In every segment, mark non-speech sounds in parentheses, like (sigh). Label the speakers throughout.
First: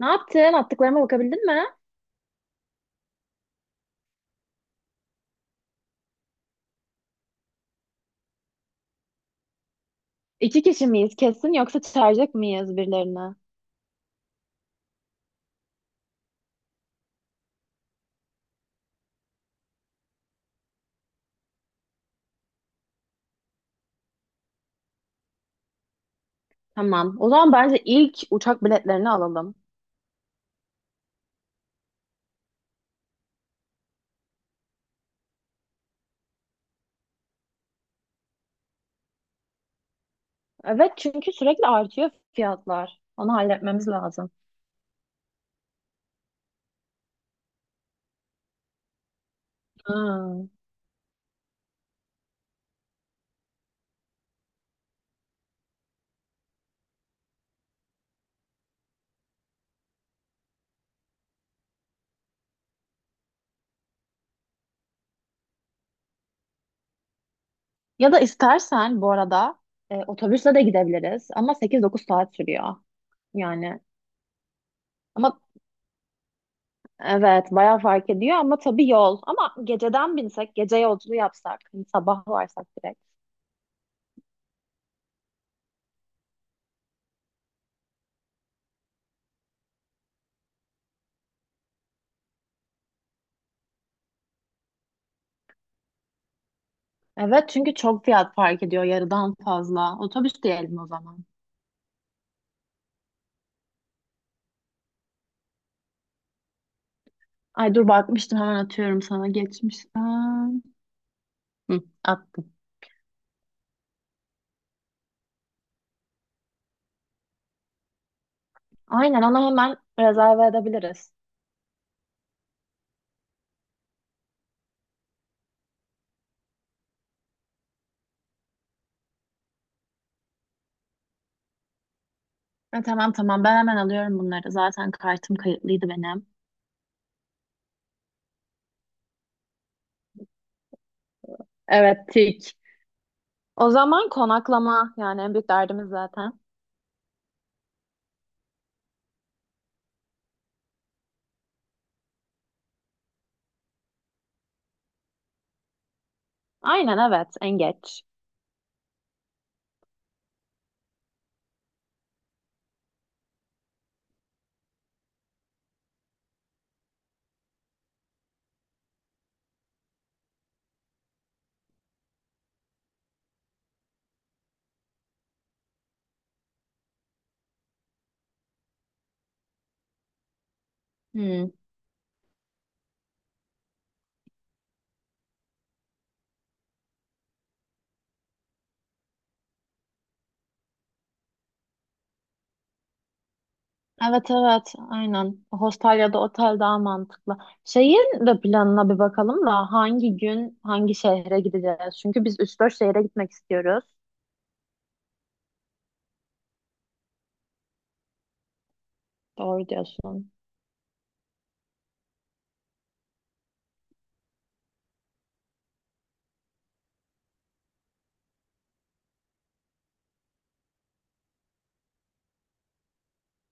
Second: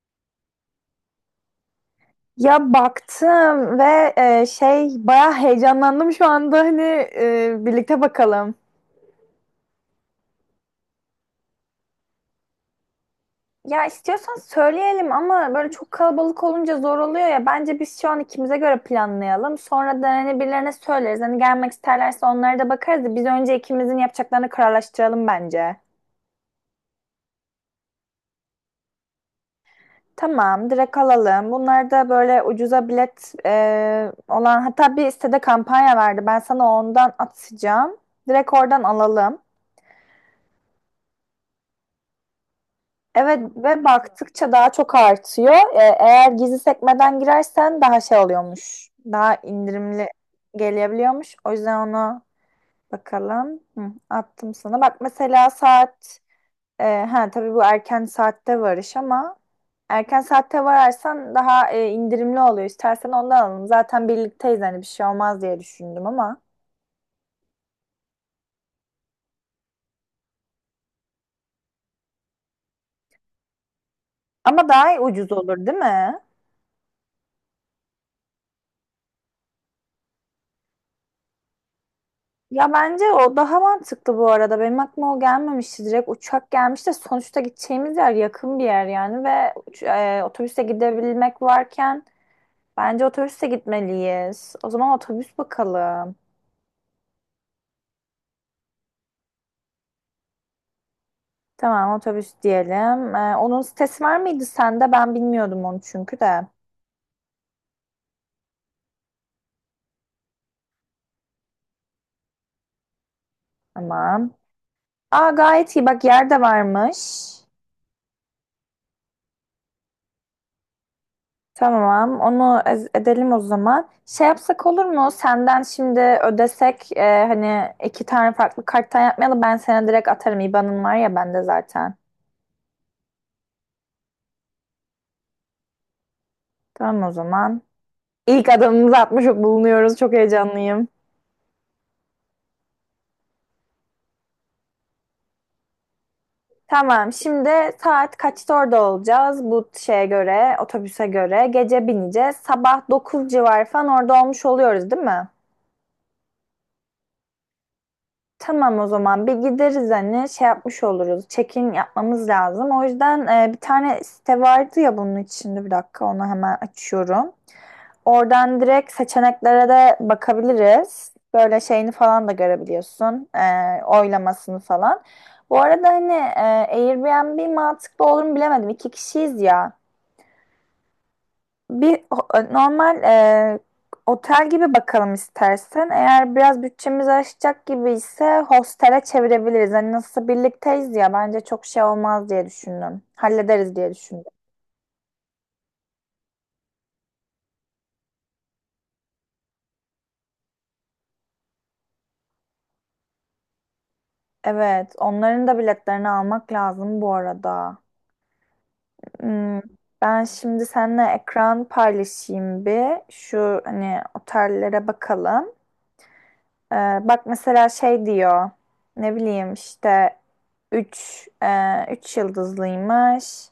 Speaker 1: Ne yaptın? Attıklarıma bakabildin mi?
Speaker 2: Ya baktım ve bayağı heyecanlandım şu anda hani birlikte bakalım.
Speaker 1: İki kişi miyiz kesin yoksa çağıracak mıyız birilerini?
Speaker 2: Ya istiyorsan söyleyelim ama böyle çok kalabalık olunca zor oluyor ya. Bence biz şu an ikimize göre planlayalım. Sonra da hani birilerine söyleriz. Hani gelmek isterlerse onlara da bakarız. Biz önce ikimizin yapacaklarını kararlaştıralım bence.
Speaker 1: Tamam. O zaman bence ilk uçak biletlerini alalım.
Speaker 2: Tamam, direkt alalım. Bunlar da böyle ucuza bilet olan hatta bir sitede kampanya verdi. Ben sana ondan atacağım. Direkt oradan alalım.
Speaker 1: Evet çünkü sürekli artıyor fiyatlar. Onu
Speaker 2: Evet ve
Speaker 1: halletmemiz lazım.
Speaker 2: baktıkça daha çok artıyor. Eğer gizli sekmeden girersen daha şey oluyormuş. Daha indirimli
Speaker 1: Hmm.
Speaker 2: gelebiliyormuş. O yüzden ona bakalım. Hı, attım sana. Bak mesela saat ha tabii bu erken saatte varış ama erken saatte vararsan daha indirimli oluyor. İstersen ondan alalım. Zaten birlikteyiz hani bir şey olmaz diye düşündüm ama.
Speaker 1: Ya da istersen bu arada otobüsle de gidebiliriz ama 8-9 saat sürüyor. Yani
Speaker 2: Ama daha ucuz
Speaker 1: ama
Speaker 2: olur değil mi?
Speaker 1: evet bayağı fark ediyor ama tabii yol. Ama geceden binsek, gece yolculuğu yapsak, hani sabah varsak
Speaker 2: Ya
Speaker 1: direkt.
Speaker 2: bence o daha mantıklı bu arada. Benim aklıma o gelmemişti. Direkt uçak gelmiş de sonuçta gideceğimiz yer yakın bir yer yani ve otobüse gidebilmek varken bence otobüse gitmeliyiz. O zaman otobüs bakalım.
Speaker 1: Evet çünkü çok fiyat fark ediyor yarıdan fazla. Otobüs diyelim o zaman.
Speaker 2: Tamam otobüs diyelim. E, onun sitesi var mıydı sende? Ben bilmiyordum onu çünkü de.
Speaker 1: Ay dur bakmıştım, hemen atıyorum sana geçmişten. Hı, attım.
Speaker 2: Tamam. Aa gayet iyi bak yer de varmış.
Speaker 1: Aynen, ona hemen rezerve edebiliriz.
Speaker 2: Tamam, edelim o zaman. Şey yapsak olur mu? Senden şimdi ödesek hani iki tane farklı karttan yapmayalım. Ben sana direkt atarım. IBAN'ın var ya bende zaten.
Speaker 1: Ha, tamam tamam, ben hemen alıyorum bunları. Zaten kartım kayıtlıydı benim.
Speaker 2: Tamam o zaman. İlk adımımızı atmış bulunuyoruz. Çok heyecanlıyım.
Speaker 1: Evet tik. O zaman konaklama yani en büyük derdimiz zaten.
Speaker 2: Tamam, şimdi saat kaçta orada olacağız? Bu şeye göre, otobüse göre. Gece bineceğiz. Sabah 9 civarı falan orada olmuş oluyoruz, değil mi?
Speaker 1: Aynen evet, en geç.
Speaker 2: Tamam o zaman bir gideriz hani şey yapmış oluruz. Check-in yapmamız lazım. O yüzden bir tane site vardı ya bunun içinde bir dakika onu hemen açıyorum. Oradan direkt seçeneklere de bakabiliriz. Böyle şeyini falan da görebiliyorsun. Oylamasını falan. Bu arada hani Airbnb mantıklı olur mu bilemedim. İki kişiyiz ya.
Speaker 1: Hı.
Speaker 2: Bir ho- Normal otel gibi bakalım istersen. Eğer biraz bütçemiz aşacak gibi ise hostele çevirebiliriz. Hani nasıl birlikteyiz ya bence çok şey olmaz diye düşündüm. Hallederiz diye düşündüm.
Speaker 1: Evet evet aynen. Hostel ya da otel daha mantıklı. Şehir de planına bir bakalım da hangi gün hangi şehre gideceğiz? Çünkü biz 3-4 şehre gitmek istiyoruz.
Speaker 2: Evet, onların da biletlerini almak lazım bu arada. Hmm,
Speaker 1: Doğru
Speaker 2: ben
Speaker 1: diyorsun.
Speaker 2: şimdi seninle ekran paylaşayım bir. Şu hani otellere bakalım. Ee, Bak mesela şey diyor. Ne bileyim işte 3 e, 3 yıldızlıymış.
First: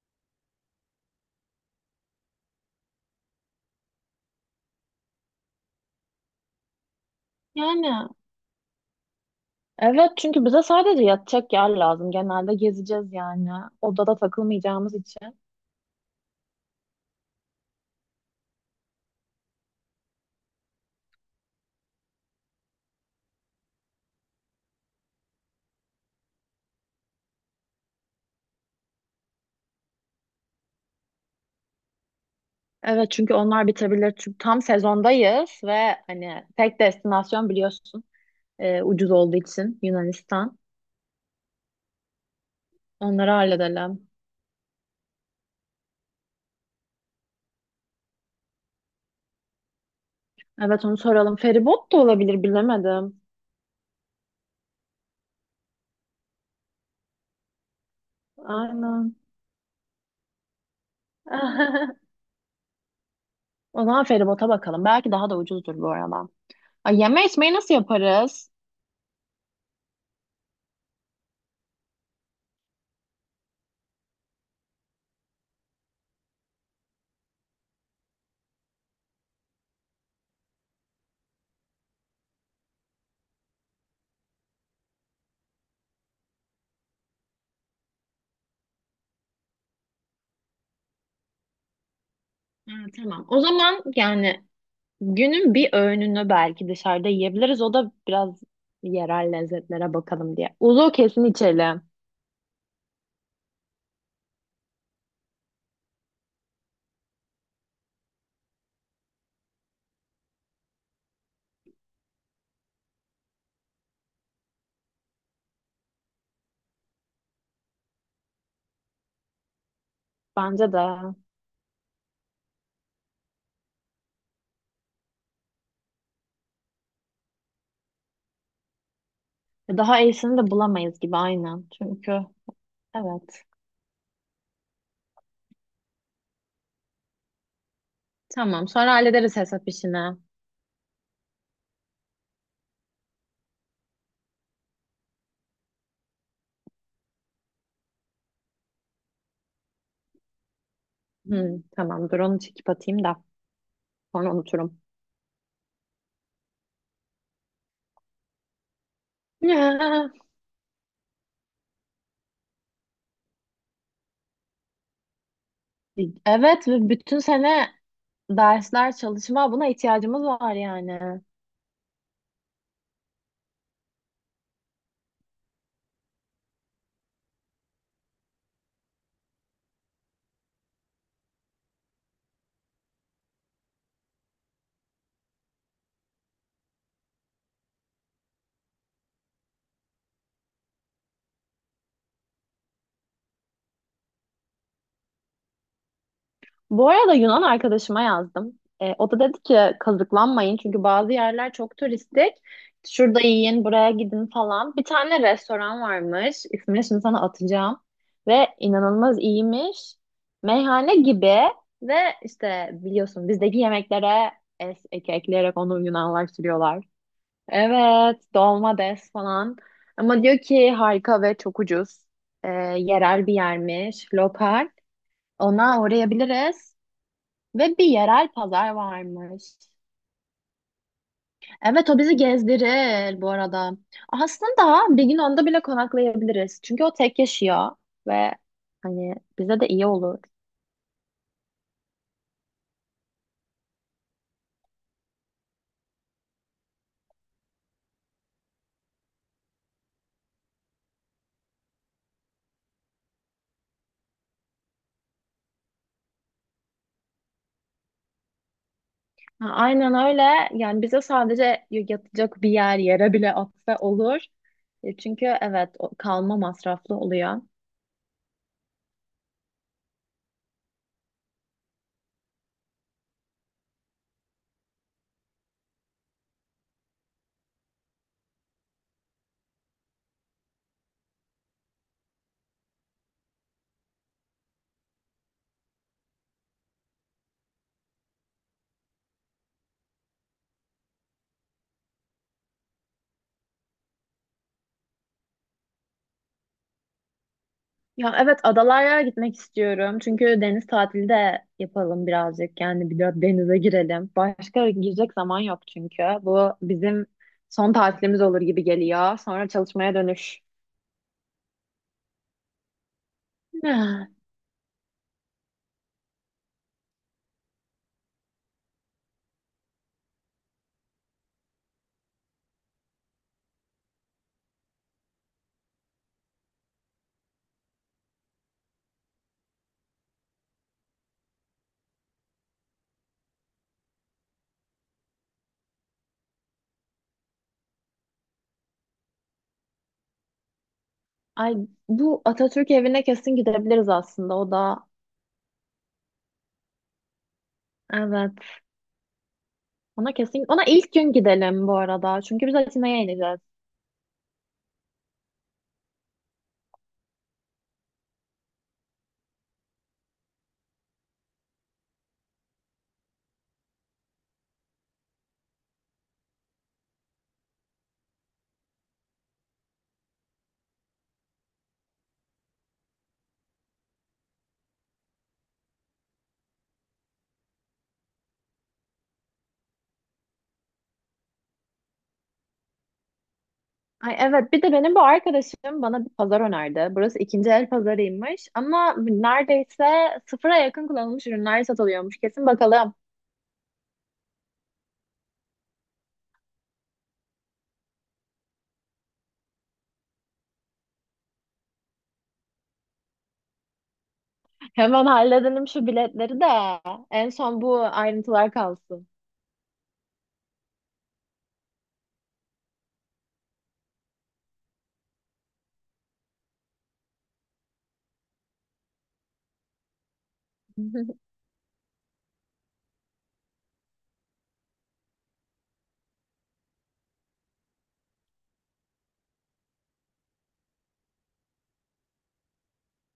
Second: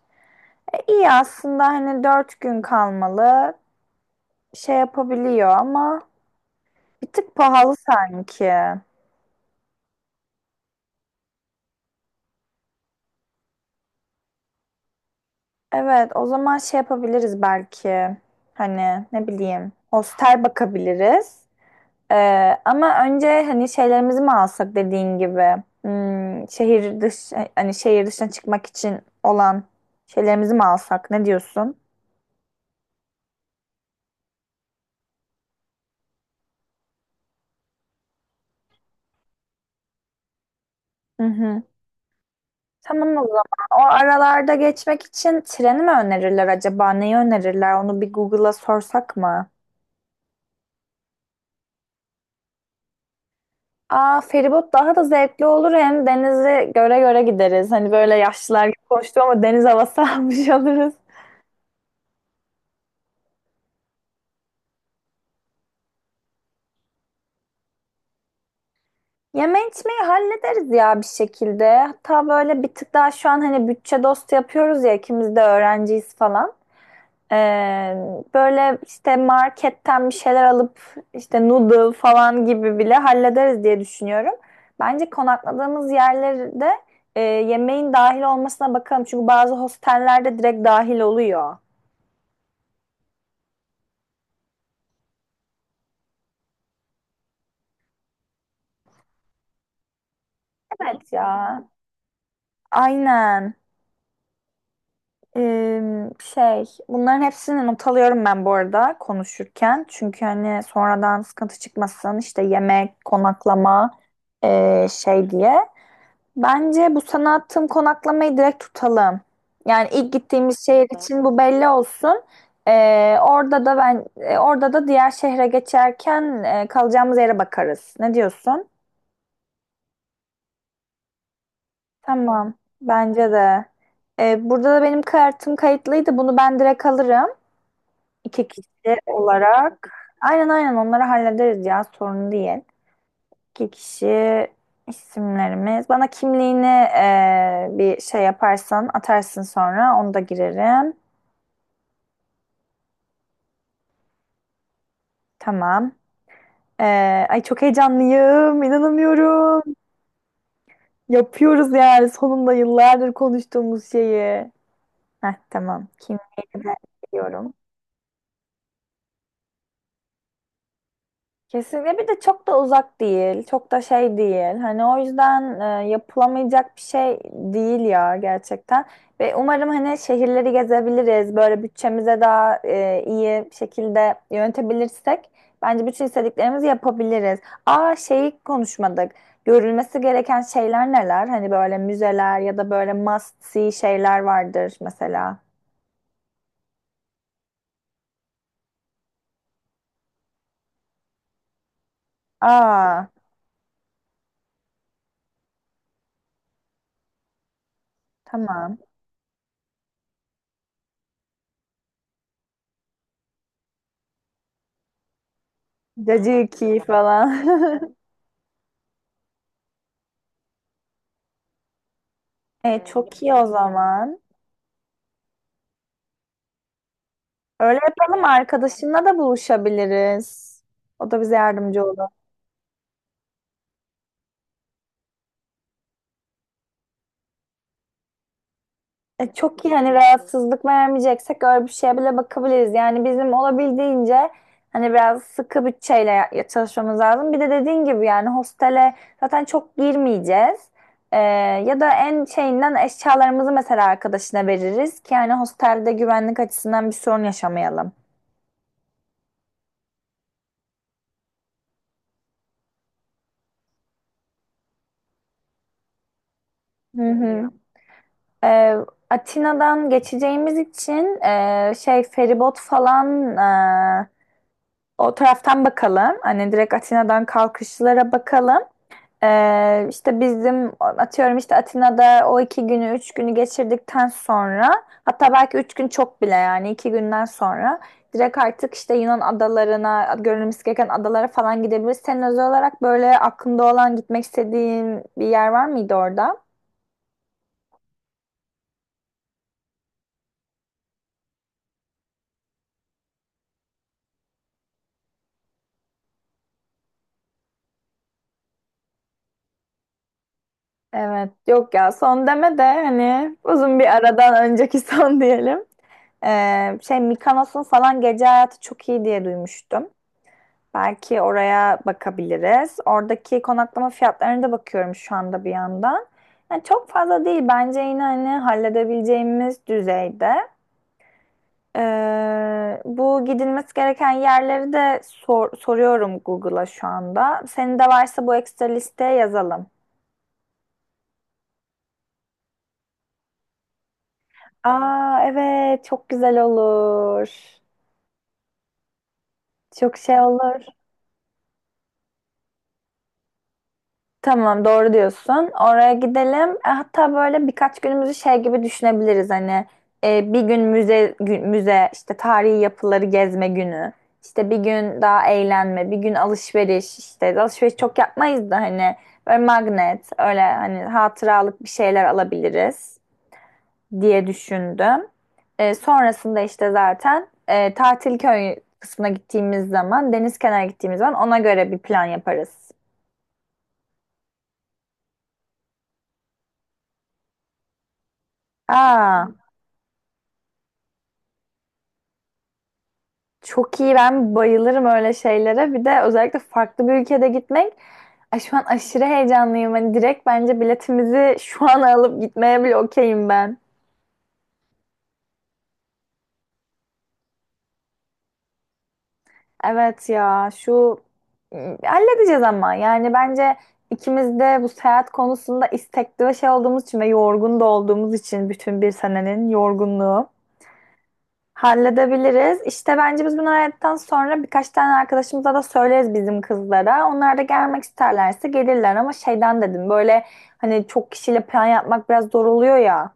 Speaker 2: İyi aslında hani dört gün kalmalı şey yapabiliyor ama bir tık pahalı
Speaker 1: Yani
Speaker 2: sanki.
Speaker 1: evet, çünkü bize sadece yatacak yer lazım. Genelde gezeceğiz yani. Odada takılmayacağımız için.
Speaker 2: Evet o zaman şey yapabiliriz belki. Hani ne bileyim hostel bakabiliriz. Ama önce hani şeylerimizi mi alsak dediğin gibi. Hmm, şehir dış hani şehir dışına çıkmak için olan şeylerimizi mi alsak ne diyorsun?
Speaker 1: Evet çünkü onlar bitebilir. Çünkü tam sezondayız ve hani tek destinasyon biliyorsun ucuz olduğu için Yunanistan.
Speaker 2: Hı hı. Tamam o
Speaker 1: Onları
Speaker 2: zaman. O
Speaker 1: halledelim.
Speaker 2: aralarda geçmek için treni mi önerirler acaba? Neyi önerirler? Onu bir Google'a sorsak mı?
Speaker 1: Evet onu soralım. Feribot da olabilir bilemedim.
Speaker 2: Aa feribot daha da zevkli olur. Hem denizi göre göre gideriz. Hani böyle yaşlılar gibi
Speaker 1: Aynen.
Speaker 2: koştu ama deniz havası (laughs) almış oluruz.
Speaker 1: (laughs) O zaman feribota bakalım. Belki daha da ucuzdur bu arada. Ay, yeme içmeyi nasıl yaparız?
Speaker 2: Yeme içmeyi hallederiz ya bir şekilde. Hatta böyle bir tık daha şu an hani bütçe dostu yapıyoruz ya ikimiz de öğrenciyiz falan. Ee, Böyle işte marketten bir şeyler alıp işte noodle falan gibi bile hallederiz diye düşünüyorum. Bence konakladığımız yerlerde yemeğin dahil olmasına bakalım. Çünkü bazı hostellerde direkt dahil oluyor.
Speaker 1: Ha, tamam. O zaman yani günün bir öğününü belki dışarıda yiyebiliriz. O da biraz yerel lezzetlere bakalım diye. Uzu
Speaker 2: Evet
Speaker 1: kesin
Speaker 2: ya.
Speaker 1: içelim.
Speaker 2: Aynen. Şey bunların hepsini not alıyorum ben bu arada konuşurken. Çünkü hani sonradan sıkıntı çıkmasın işte yemek, konaklama şey diye. Bence bu sana attığım konaklamayı direkt tutalım. Yani ilk gittiğimiz
Speaker 1: Bence
Speaker 2: şehir
Speaker 1: de.
Speaker 2: için bu belli olsun. Orada da diğer şehre geçerken kalacağımız yere bakarız. Ne diyorsun?
Speaker 1: Daha iyisini de bulamayız gibi, aynen. Çünkü
Speaker 2: Tamam. Bence
Speaker 1: evet.
Speaker 2: de. Burada da benim kartım kayıtlıydı. Bunu ben direkt alırım. İki
Speaker 1: Tamam. Sonra
Speaker 2: kişi
Speaker 1: hallederiz hesap
Speaker 2: olarak.
Speaker 1: işini.
Speaker 2: Aynen aynen onları hallederiz ya sorun değil. İki kişi isimlerimiz. Bana kimliğini bir şey yaparsan atarsın sonra onu da girerim.
Speaker 1: Hı, tamam. Dur onu çekip atayım da. Sonra unuturum.
Speaker 2: Tamam. Ay çok heyecanlıyım. İnanamıyorum.
Speaker 1: (laughs)
Speaker 2: Yapıyoruz yani sonunda yıllardır konuştuğumuz şeyi. Heh, tamam.
Speaker 1: Ya.
Speaker 2: Kimliğini
Speaker 1: Evet.
Speaker 2: de
Speaker 1: Ve bütün
Speaker 2: veriyorum.
Speaker 1: sene dersler, çalışma, buna ihtiyacımız var yani.
Speaker 2: Kesinlikle bir de çok da uzak değil, çok da şey değil. Hani o yüzden yapılamayacak bir şey değil ya gerçekten. Ve umarım hani şehirleri gezebiliriz. Böyle bütçemize daha iyi bir şekilde yönetebilirsek bence bütün istediklerimizi yapabiliriz. Aa şeyi konuşmadık. Görülmesi gereken şeyler neler? Hani böyle müzeler ya da böyle must see şeyler vardır mesela.
Speaker 1: Bu arada Yunan arkadaşıma yazdım. O da dedi ki kazıklanmayın çünkü bazı yerler çok turistik.
Speaker 2: Aa
Speaker 1: Şurada yiyin, buraya gidin falan. Bir tane restoran varmış. İsmini şimdi sana atacağım. Ve
Speaker 2: tamam.
Speaker 1: inanılmaz iyiymiş. Meyhane gibi ve işte biliyorsun bizdeki yemeklere ek ekleyerek onu Yunanlar
Speaker 2: Cacık
Speaker 1: sürüyorlar.
Speaker 2: falan. (laughs)
Speaker 1: Evet, dolma des falan. Ama diyor ki harika ve çok ucuz. Ee,
Speaker 2: E, çok
Speaker 1: yerel bir
Speaker 2: iyi o
Speaker 1: yermiş,
Speaker 2: zaman.
Speaker 1: lokal. Ona uğrayabiliriz. Ve
Speaker 2: Öyle
Speaker 1: bir
Speaker 2: yapalım
Speaker 1: yerel pazar
Speaker 2: arkadaşınla da
Speaker 1: varmış.
Speaker 2: buluşabiliriz. O da bize yardımcı
Speaker 1: Evet, o
Speaker 2: olur.
Speaker 1: bizi gezdirir bu arada. Aslında bir gün onda bile konaklayabiliriz. Çünkü o tek yaşıyor ve hani
Speaker 2: E,
Speaker 1: bize
Speaker 2: çok
Speaker 1: de
Speaker 2: iyi
Speaker 1: iyi
Speaker 2: hani
Speaker 1: olur.
Speaker 2: rahatsızlık vermeyeceksek öyle bir şeye bile bakabiliriz. Yani bizim olabildiğince hani biraz sıkı bütçeyle çalışmamız lazım. Bir de dediğin gibi yani hostele zaten çok girmeyeceğiz. E, ya da en şeyinden eşyalarımızı mesela arkadaşına veririz ki yani hostelde güvenlik açısından bir sorun yaşamayalım.
Speaker 1: Ha, aynen öyle. Yani bize sadece yatacak bir yere bile atsa olur. Çünkü evet kalma masraflı
Speaker 2: Hı
Speaker 1: oluyor.
Speaker 2: hı. Ee, Atina'dan geçeceğimiz için feribot falan e, o taraftan bakalım. Hani direkt Atina'dan kalkışlara bakalım. İşte bizim atıyorum işte Atina'da o iki günü üç günü geçirdikten sonra hatta belki üç gün çok bile yani iki günden sonra direkt artık işte Yunan adalarına görülmesi gereken adalara falan gidebiliriz. Senin özel olarak böyle aklında olan gitmek istediğin bir yer var mıydı orada?
Speaker 1: Ya evet, adalara gitmek istiyorum. Çünkü deniz tatili de yapalım birazcık. Yani bir de denize girelim. Başka girecek zaman yok çünkü. Bu bizim son tatilimiz olur gibi geliyor. Sonra çalışmaya dönüş.
Speaker 2: Evet, yok ya son deme de hani uzun bir
Speaker 1: (sighs)
Speaker 2: aradan önceki (laughs) son diyelim. Şey Mikonos'un falan gece hayatı çok iyi diye duymuştum. Belki oraya bakabiliriz. Oradaki konaklama fiyatlarına da bakıyorum şu anda bir yandan. Yani çok fazla değil bence yine hani halledebileceğimiz düzeyde. Bu gidilmesi gereken yerleri de soruyorum Google'a şu anda. Senin de varsa bu ekstra listeye yazalım.
Speaker 1: Ay, bu Atatürk evine kesin gidebiliriz aslında, o da.
Speaker 2: Aa evet çok güzel olur.
Speaker 1: Evet.
Speaker 2: Çok
Speaker 1: Ona
Speaker 2: şey
Speaker 1: kesin
Speaker 2: olur.
Speaker 1: ona ilk gün gidelim bu arada. Çünkü biz Atina'ya ineceğiz.
Speaker 2: Tamam doğru diyorsun. Oraya gidelim. E, hatta böyle birkaç günümüzü şey gibi düşünebiliriz hani bir gün müze işte tarihi yapıları gezme günü. İşte bir gün daha eğlenme, bir gün alışveriş çok yapmayız da hani böyle magnet öyle hani hatıralık bir şeyler alabiliriz. Diye düşündüm. E, sonrasında işte zaten e, Tatil köy kısmına gittiğimiz zaman, deniz kenarına gittiğimiz zaman ona göre bir plan yaparız.
Speaker 1: Ay evet, bir de benim bu arkadaşım bana bir pazar önerdi. Burası ikinci el pazarıymış ama
Speaker 2: Aa,
Speaker 1: neredeyse sıfıra yakın kullanılmış ürünler satılıyormuş. Kesin bakalım.
Speaker 2: çok iyi ben bayılırım öyle şeylere. Bir de özellikle farklı bir ülkede gitmek. Ay, şu an aşırı heyecanlıyım. Hani direkt bence biletimizi şu an (laughs) alıp gitmeye bile okeyim ben.
Speaker 1: Hemen halledelim şu biletleri de, en son bu ayrıntılar kalsın.
Speaker 2: Evet ya halledeceğiz ama yani bence ikimiz de bu seyahat konusunda istekli ve şey olduğumuz için ve yorgun da olduğumuz için bütün bir senenin yorgunluğu
Speaker 1: (laughs)
Speaker 2: halledebiliriz. İşte bence biz bunu hallettikten sonra birkaç tane arkadaşımıza da söyleriz bizim kızlara. Onlar da gelmek isterlerse gelirler ama şeyden dedim böyle hani çok kişiyle plan yapmak biraz zor oluyor ya.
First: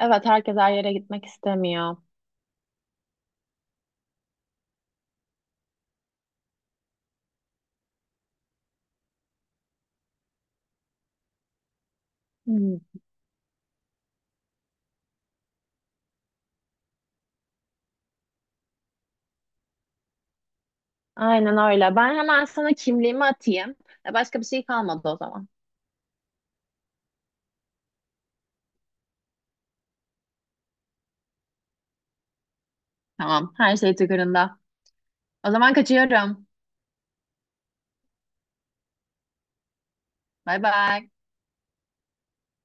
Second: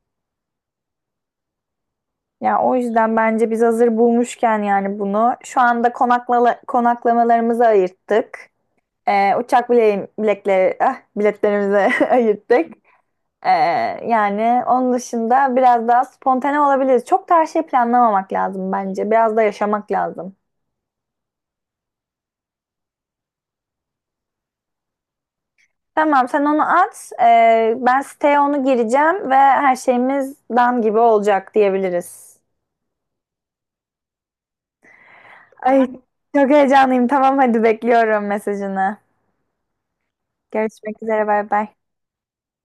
Speaker 1: Evet, herkes her yere gitmek istemiyor.
Speaker 2: Ya o yüzden bence biz hazır bulmuşken yani bunu şu anda konaklamalarımızı ayırttık. Uçak bile bilekleri, ah, Biletlerimizi (laughs) ayırttık.
Speaker 1: Hmm.
Speaker 2: Ee, Yani onun dışında biraz daha spontane olabiliriz. Çok da her şeyi planlamamak lazım bence. Biraz da yaşamak lazım.
Speaker 1: Aynen öyle. Ben hemen sana kimliğimi atayım. Başka bir şey kalmadı o zaman.
Speaker 2: Tamam, sen onu at. Ben siteye onu gireceğim ve her şeyimiz dam gibi olacak diyebiliriz.
Speaker 1: Tamam. Her şey tıkırında. O zaman
Speaker 2: Ay,
Speaker 1: kaçıyorum.
Speaker 2: çok heyecanlıyım. Tamam, hadi bekliyorum mesajını.
Speaker 1: Bay
Speaker 2: Görüşmek
Speaker 1: bay.
Speaker 2: üzere, bay bay.